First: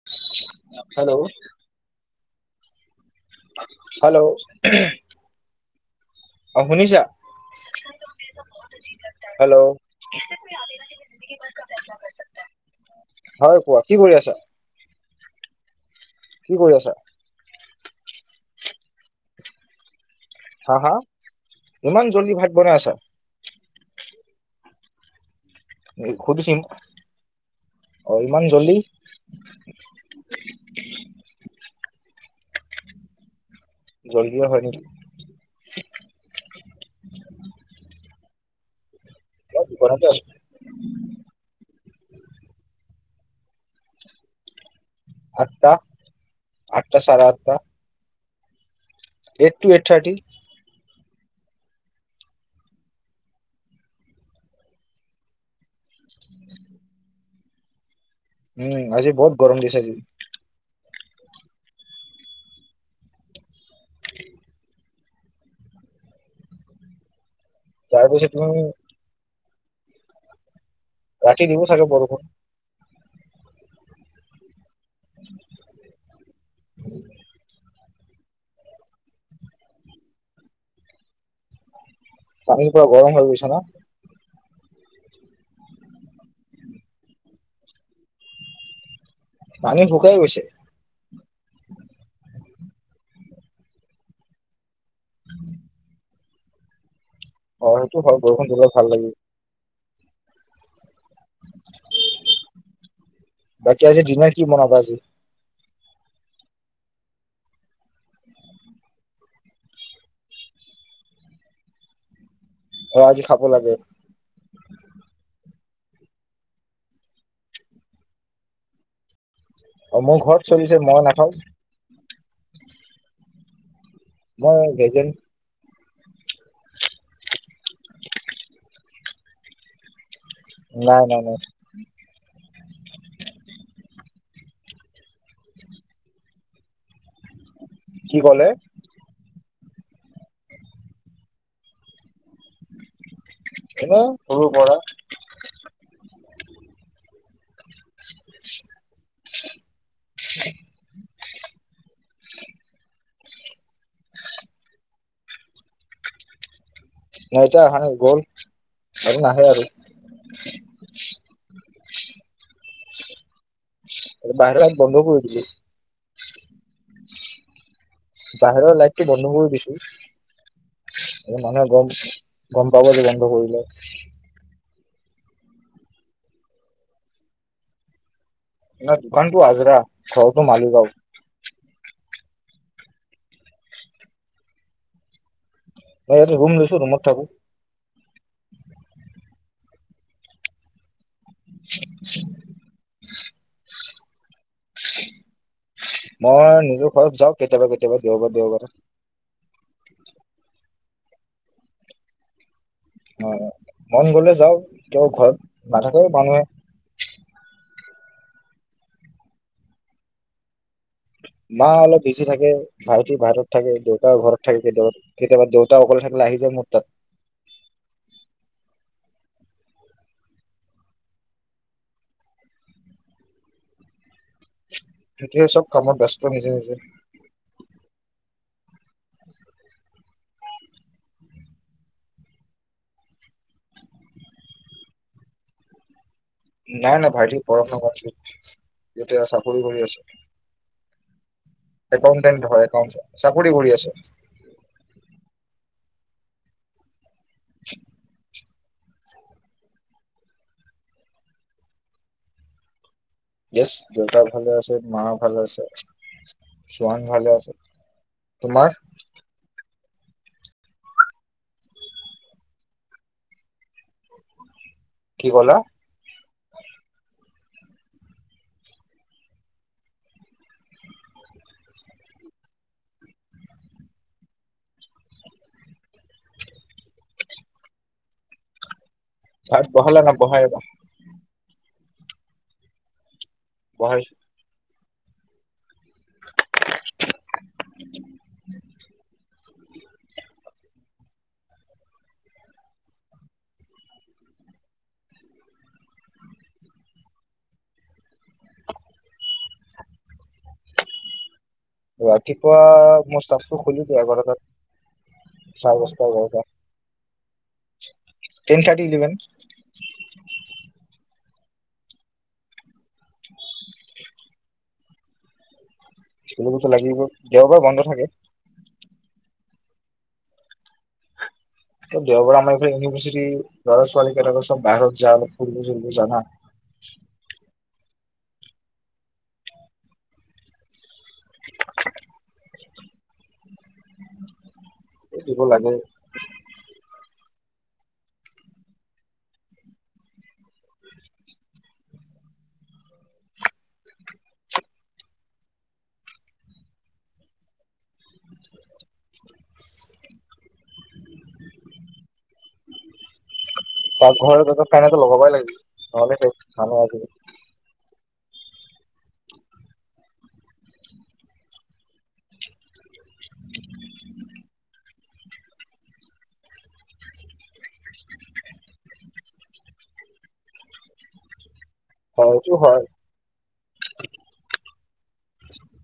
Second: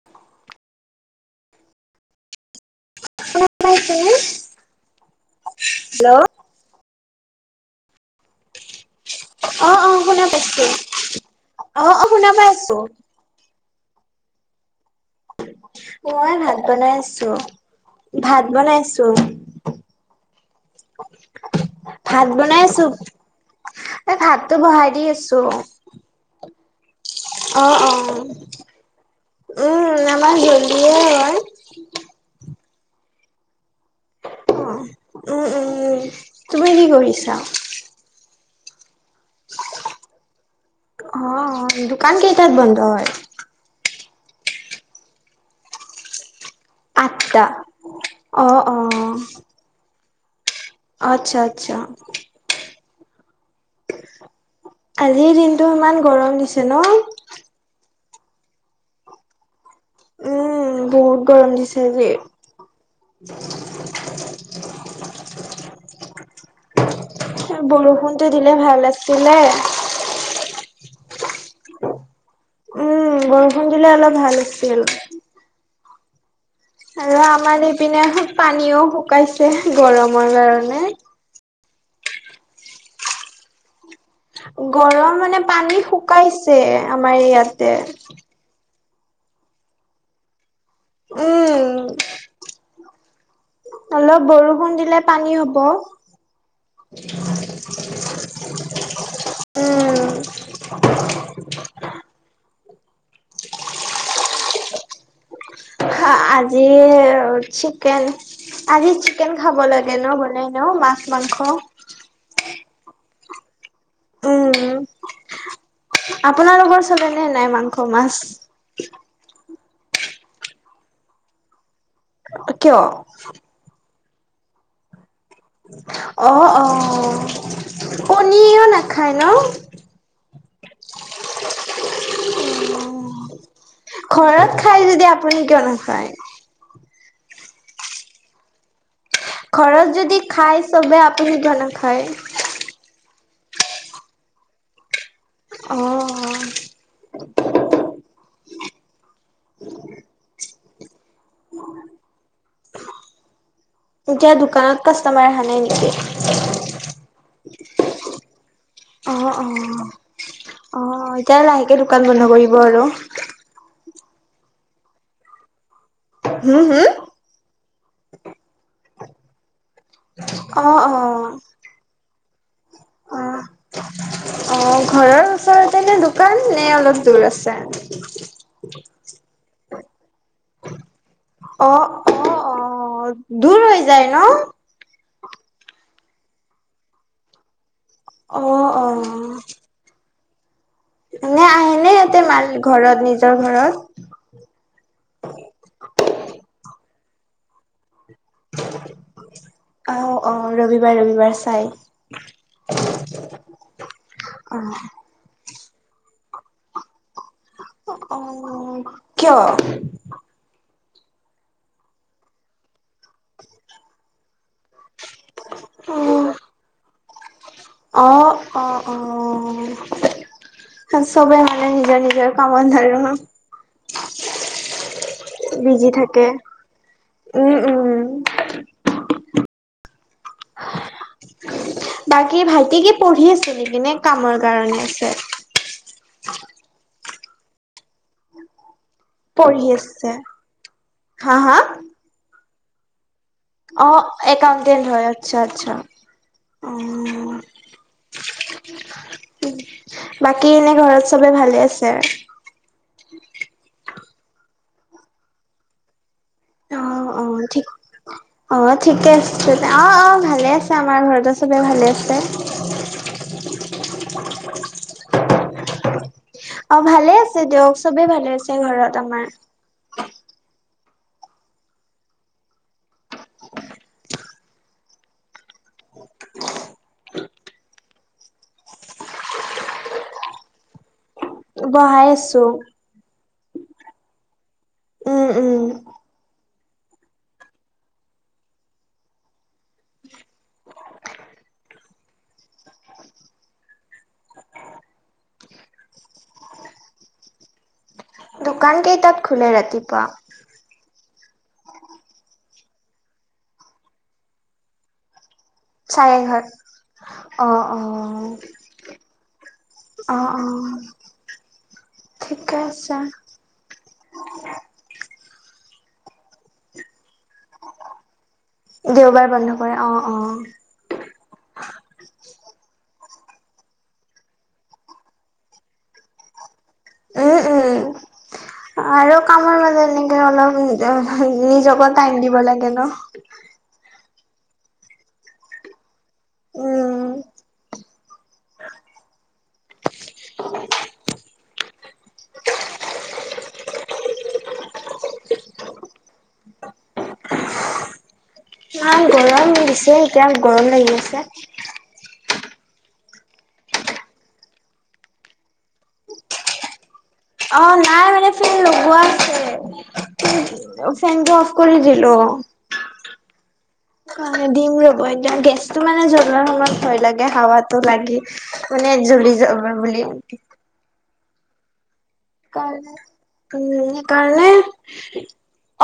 [inaudible] Hello! Hello! অ', শুনিছা? Hello অ', অ', শুনা পাইছোঁ। অ', অ', শুনা পাই আছোঁ। হয়, কোৱা, কি কৰি আছা? মই কি ভাত কৰি বনাই আছা আছোঁ, ভাত বনাই আছোঁ। হা, হা, ইমান জল্দি ভাত বনাই আছা? এ, ভাতটো বহাই দি আছোঁ। [inaudible] অ', অ', ইমান জল্দি উম, আমাৰ জিল্ডিয়ে হয়। জল্ডিয়ে হয়, নেকি? উম, উম, তুমি কি কৰিছা? মই ঘৰতে আছোঁ। অ', অ', দোকান কেইটাত বন্ধ হয়? আঠটাত, আঠটা চাৰে আঠটা। অ', অ'। তু এইট থাৰ্টি। আচ্ছা, আচ্ছা। আজিৰ দিনটো ইমান গৰম দিছে ন'! উম, আজি বহুত গৰম দিছে আজি। উম, বহুত গৰম দিছে আজি। [inaudible] [inaudible] এ, বৰষুণটো তাৰপিছত দিলে তুমি ভাল আছিলে। ৰাতি দিব চাগে বৰষুণ। উম, বৰষুণ দিলে অলপ ভাল আছিল। [inaudible] আৰু আমাৰ এইপিনে পানীও শুকাইছে, গৰমৰ কাৰণে। পানী পুৰা গৰম হৈ গৈছে না! গৰম মানে, পানী শুকাইছে আমাৰ ইয়াতে। পানী শুকাই গৈছে! উম। অলপ বৰষুণ দিলে পানী হ'ব। অ', সেইটো হয়, বৰষুণ দিলে ভাল লাগিল। উম। [inaudible] বাকী আজি ডিনাৰ কি বনাবা আজি? আজি, চিকেন। আজি চিকেন খাব লাগে ন, বনাই ন, মাছ মাংস। অ', আজি খাব লাগে। উম, আপোনালোকৰ চালেনে নাই মাংস মাছ? অ', মোৰ ঘৰত চলিছে, মই নাখাওঁ। কিয়? মই [unintelligible] অ', অ'। কণীও নাখায় ন'? নাই, নাই। ঘৰত খাই আপুনি যদি আপুনি কিয় নাখায়? কি ক'লে? ঘৰত যদি খায় চবে আপুনি কিয় নাখায়? এনেই সৰু পৰা। অঁ। [unintelligible] [unintelligible] এতিয়া দোকানত কাষ্টমাৰ আহা নাই নেকি? নাই এতিয়া অহা নাই, গ'ল। আৰু অ- নাহে আৰু অ- অ, এতিয়া লাহেকে দোকান বন্ধ কৰিব আৰু। বাইদেউহেত বন্ধ কৰি দিছে। উম, হুম? বাহিৰৰ লাইটটো বন্ধ কৰি দিছোঁ। অ', অ', এ মানুহে গম- গম পাব যে বন্ধ অ'। কৰিলে। অ, ঘৰৰ ওচৰতে নে দোকান নে অলপ দূৰ আছে? উম। ন দোকানটো আজৰা, ঘৰটো মালি গাওঁ। অ- অ- অ, দূৰ হৈ যায় ন? ৰুম লৈছোঁ, ৰুমত থাকোঁ। অ- অ। নে আহেনে মা হঁতে, মাৰ ঘৰত নিজৰ ঘৰত? মই নিজৰ ঘৰত যাওঁ কেতিয়াবা- কেতিয়াবা দেওবাৰে- দেওবাৰে। অ, ৰবিবাৰ- ৰবিবাৰ চাই। অ, মন গ'লে যাওঁ, অ ত, ঘৰত নাথাকে মানুহে। অ, কিয়? মা অলপ বিজি থাকে, ভাইটি বাহিৰত থাকে, দেউতাও ঘৰত। কেতিয়াবা দেউতা অকলে থাকিলে আহি যায় মোৰ তাত। অ- অ- অ। চবেই মানে নিজৰ নিজৰ কামত ধৰে ন। [unintelligible] চব বিজি কামত ব্যস্ত থাকে। নিজে নিজে উম, উম। [unintelligible] বাকী ভাইটি কি পঢ়ি আছে নেকি নে কামৰ কাৰণে আছে? নাই, নাই, ভাইটিৰ পঢ়া-শুনা কমপ্লিট হৈছে। এতিয়া চাকৰি কৰি আছে। হা হা একাউণ্টেণ্ট হয়, একাউণ্ট চাকৰি কৰি অ আছে। একাউণ্টেণ্ট হয়। আতচ্ছা -আতচ্ছা, অ। বাকী এনে ঘৰত চবে ভালে আছে? য়েছ, দেউতা ভালে আছে, মা ভালে আছে। অ, চোৱান অ, ভালে আছে ঠিক, অ তোমাৰ ঠিকে আছে। অ, অ, ভালে আছে আমাৰ ঘৰতো চবে ভালে আছে। কি ক'লা? অ, ভালে আছে দিয়ক, চবে ভালে আছে ঘৰত আমাৰ। ভাত বহালা নাই? বহাই ল। বহাই আছো। বহাই উম, উম। [unintelligible] [unintelligible] দোকান কেইটাত খোলে ৰাতিপুৱা? ৰাতিপুৱা মোৰ ষ্টাপটো খুলি দিয়ে এঘাৰটাত। দহটা চাৰে এঘাৰটা এঘাৰত, অঁ অঁহ। টেন থাৰ্টি ইলেভেন অঁ, অহ ঠিকে আছে। চাহ খুলিবটো লাগিব, দেওবাৰে বন্ধ থাকে। দেওবাৰে বন্ধ কৰে, অঁ অঁ। এ দেওবাৰে আমাৰ এইফালে ইউনিভাৰ্চিটিৰ ল'ৰা ছোৱালী কেইটাকে চব বাহিৰত যাওঁ ফুৰিব চুৰিব যায় না। উম, উম উম। আৰু কামৰ মাজত এনেকে অলপ [unintelligible] নিজকো টাইম দিব লাগে ন। এ দিব লাগে। উম। [inaudible] ইমান গৰম দিছে, এতিয়াও গৰম লাগি আছে। পাকঘৰ এটাতো ফেন এটা লগাবাই লাগিছিল, নহ'লেই শেষ মানুহ আজিকালি। অ, নাই মানে ফেন লগোৱা আছে। ফেনটো অফ কৰি দিলো। কাৰনে দিম ৰ'ব এতিয়া গেছ টো মানে জ্বলোৱাৰ সময়ত ভয় লাগে হাৱাটো লাগি মানে, জ্বলি যাব বুলি। হয় এইটো হয় কাৰনে উম, সেইকাৰণে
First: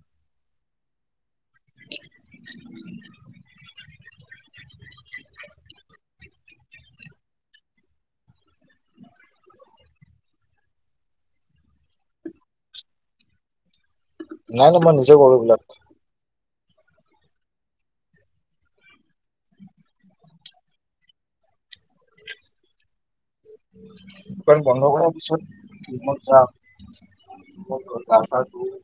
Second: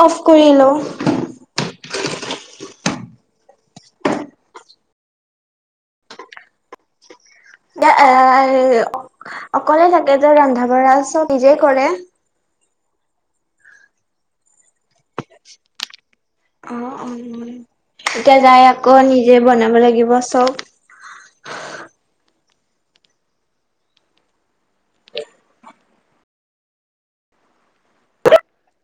অফ কৰি লওঁ। এ, এ অকলে থাকে যে ৰন্ধা বঢ়া চব নিজেই কৰে। নাই, নাই মই নিজে কৰো এইবিলাক। অ, অঁ এতিয়া যায় আকৌ নিজে বনাব লাগিব চব। দোকান বন্ধ কৰাৰ পিছত মই যাম। মই ঘৰত গা চা ধুই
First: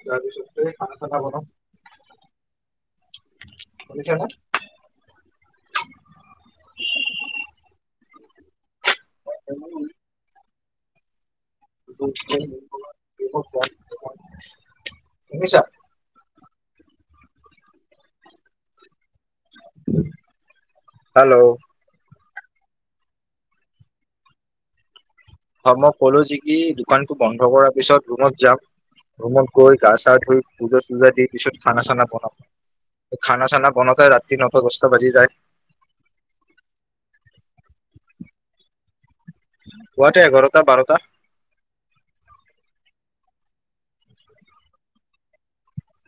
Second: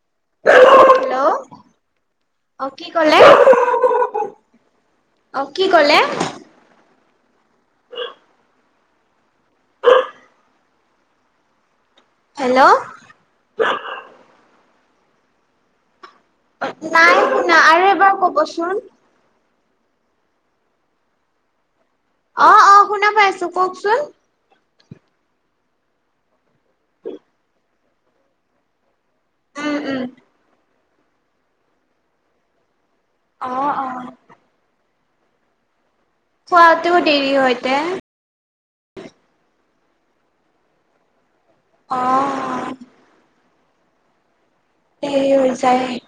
যোৱাৰ পিছত এই খানা চানা হেল্ল' বনাম। অ, কি কলে? শুনিছানে? অঁ' কি কলে? [unintelligible] হেল্ল' [unintelligible] শুনিছা? নাই শুনা আৰু এবাৰ ক'বচোন। হেল্ল'। অ অঁ শুনা পাইছো কওকচোন। হয় মই ক'লো যি কি দোকানতো বন্ধ কৰাৰ পিছত ৰুমত যাম। ৰুমত গৈ উম গা উম চা ধুই পূজা চূজা দি পিছত খানা চানা বনাম। খানা অ', চানা অ', বনাওঁতে ৰাতি নটা দছটা বাজি যায়। খোৱাতো দেৰি হয়তে। খোৱাতে এঘাৰটা- বাৰটা। অঁ। দেৰি হৈ যায়।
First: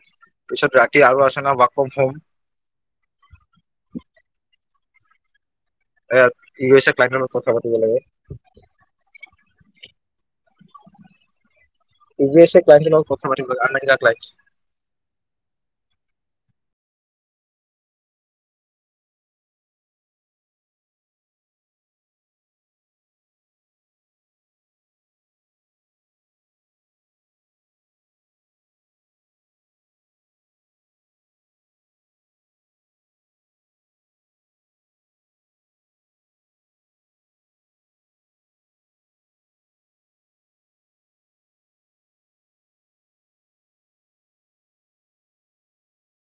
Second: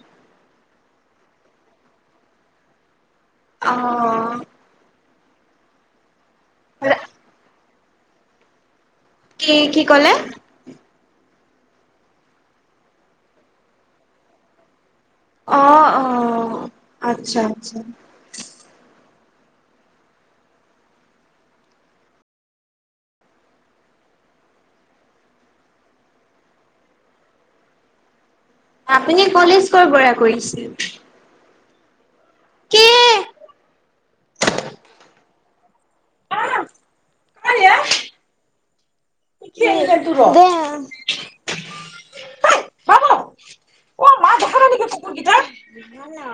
পিছত ৰাতি আৰু আছে ন' ৱাক অফ হোম। অ'। এ, ই কৈছে ক্লাইণ্টৰ লগত কথা পাতিব লাগে। কি কি ক'লে? ই কৈ আছে ক্লাইণ্টৰ লগত কথা পাতিব লাগে আমেৰিকা ক্লাইণ্টচ। অ', অ' আচ্ছা আচ্ছা। আপুনি কলেজ ক'ৰ পৰা কৰিছিল? কি [unintelligible] অ', ভাল আ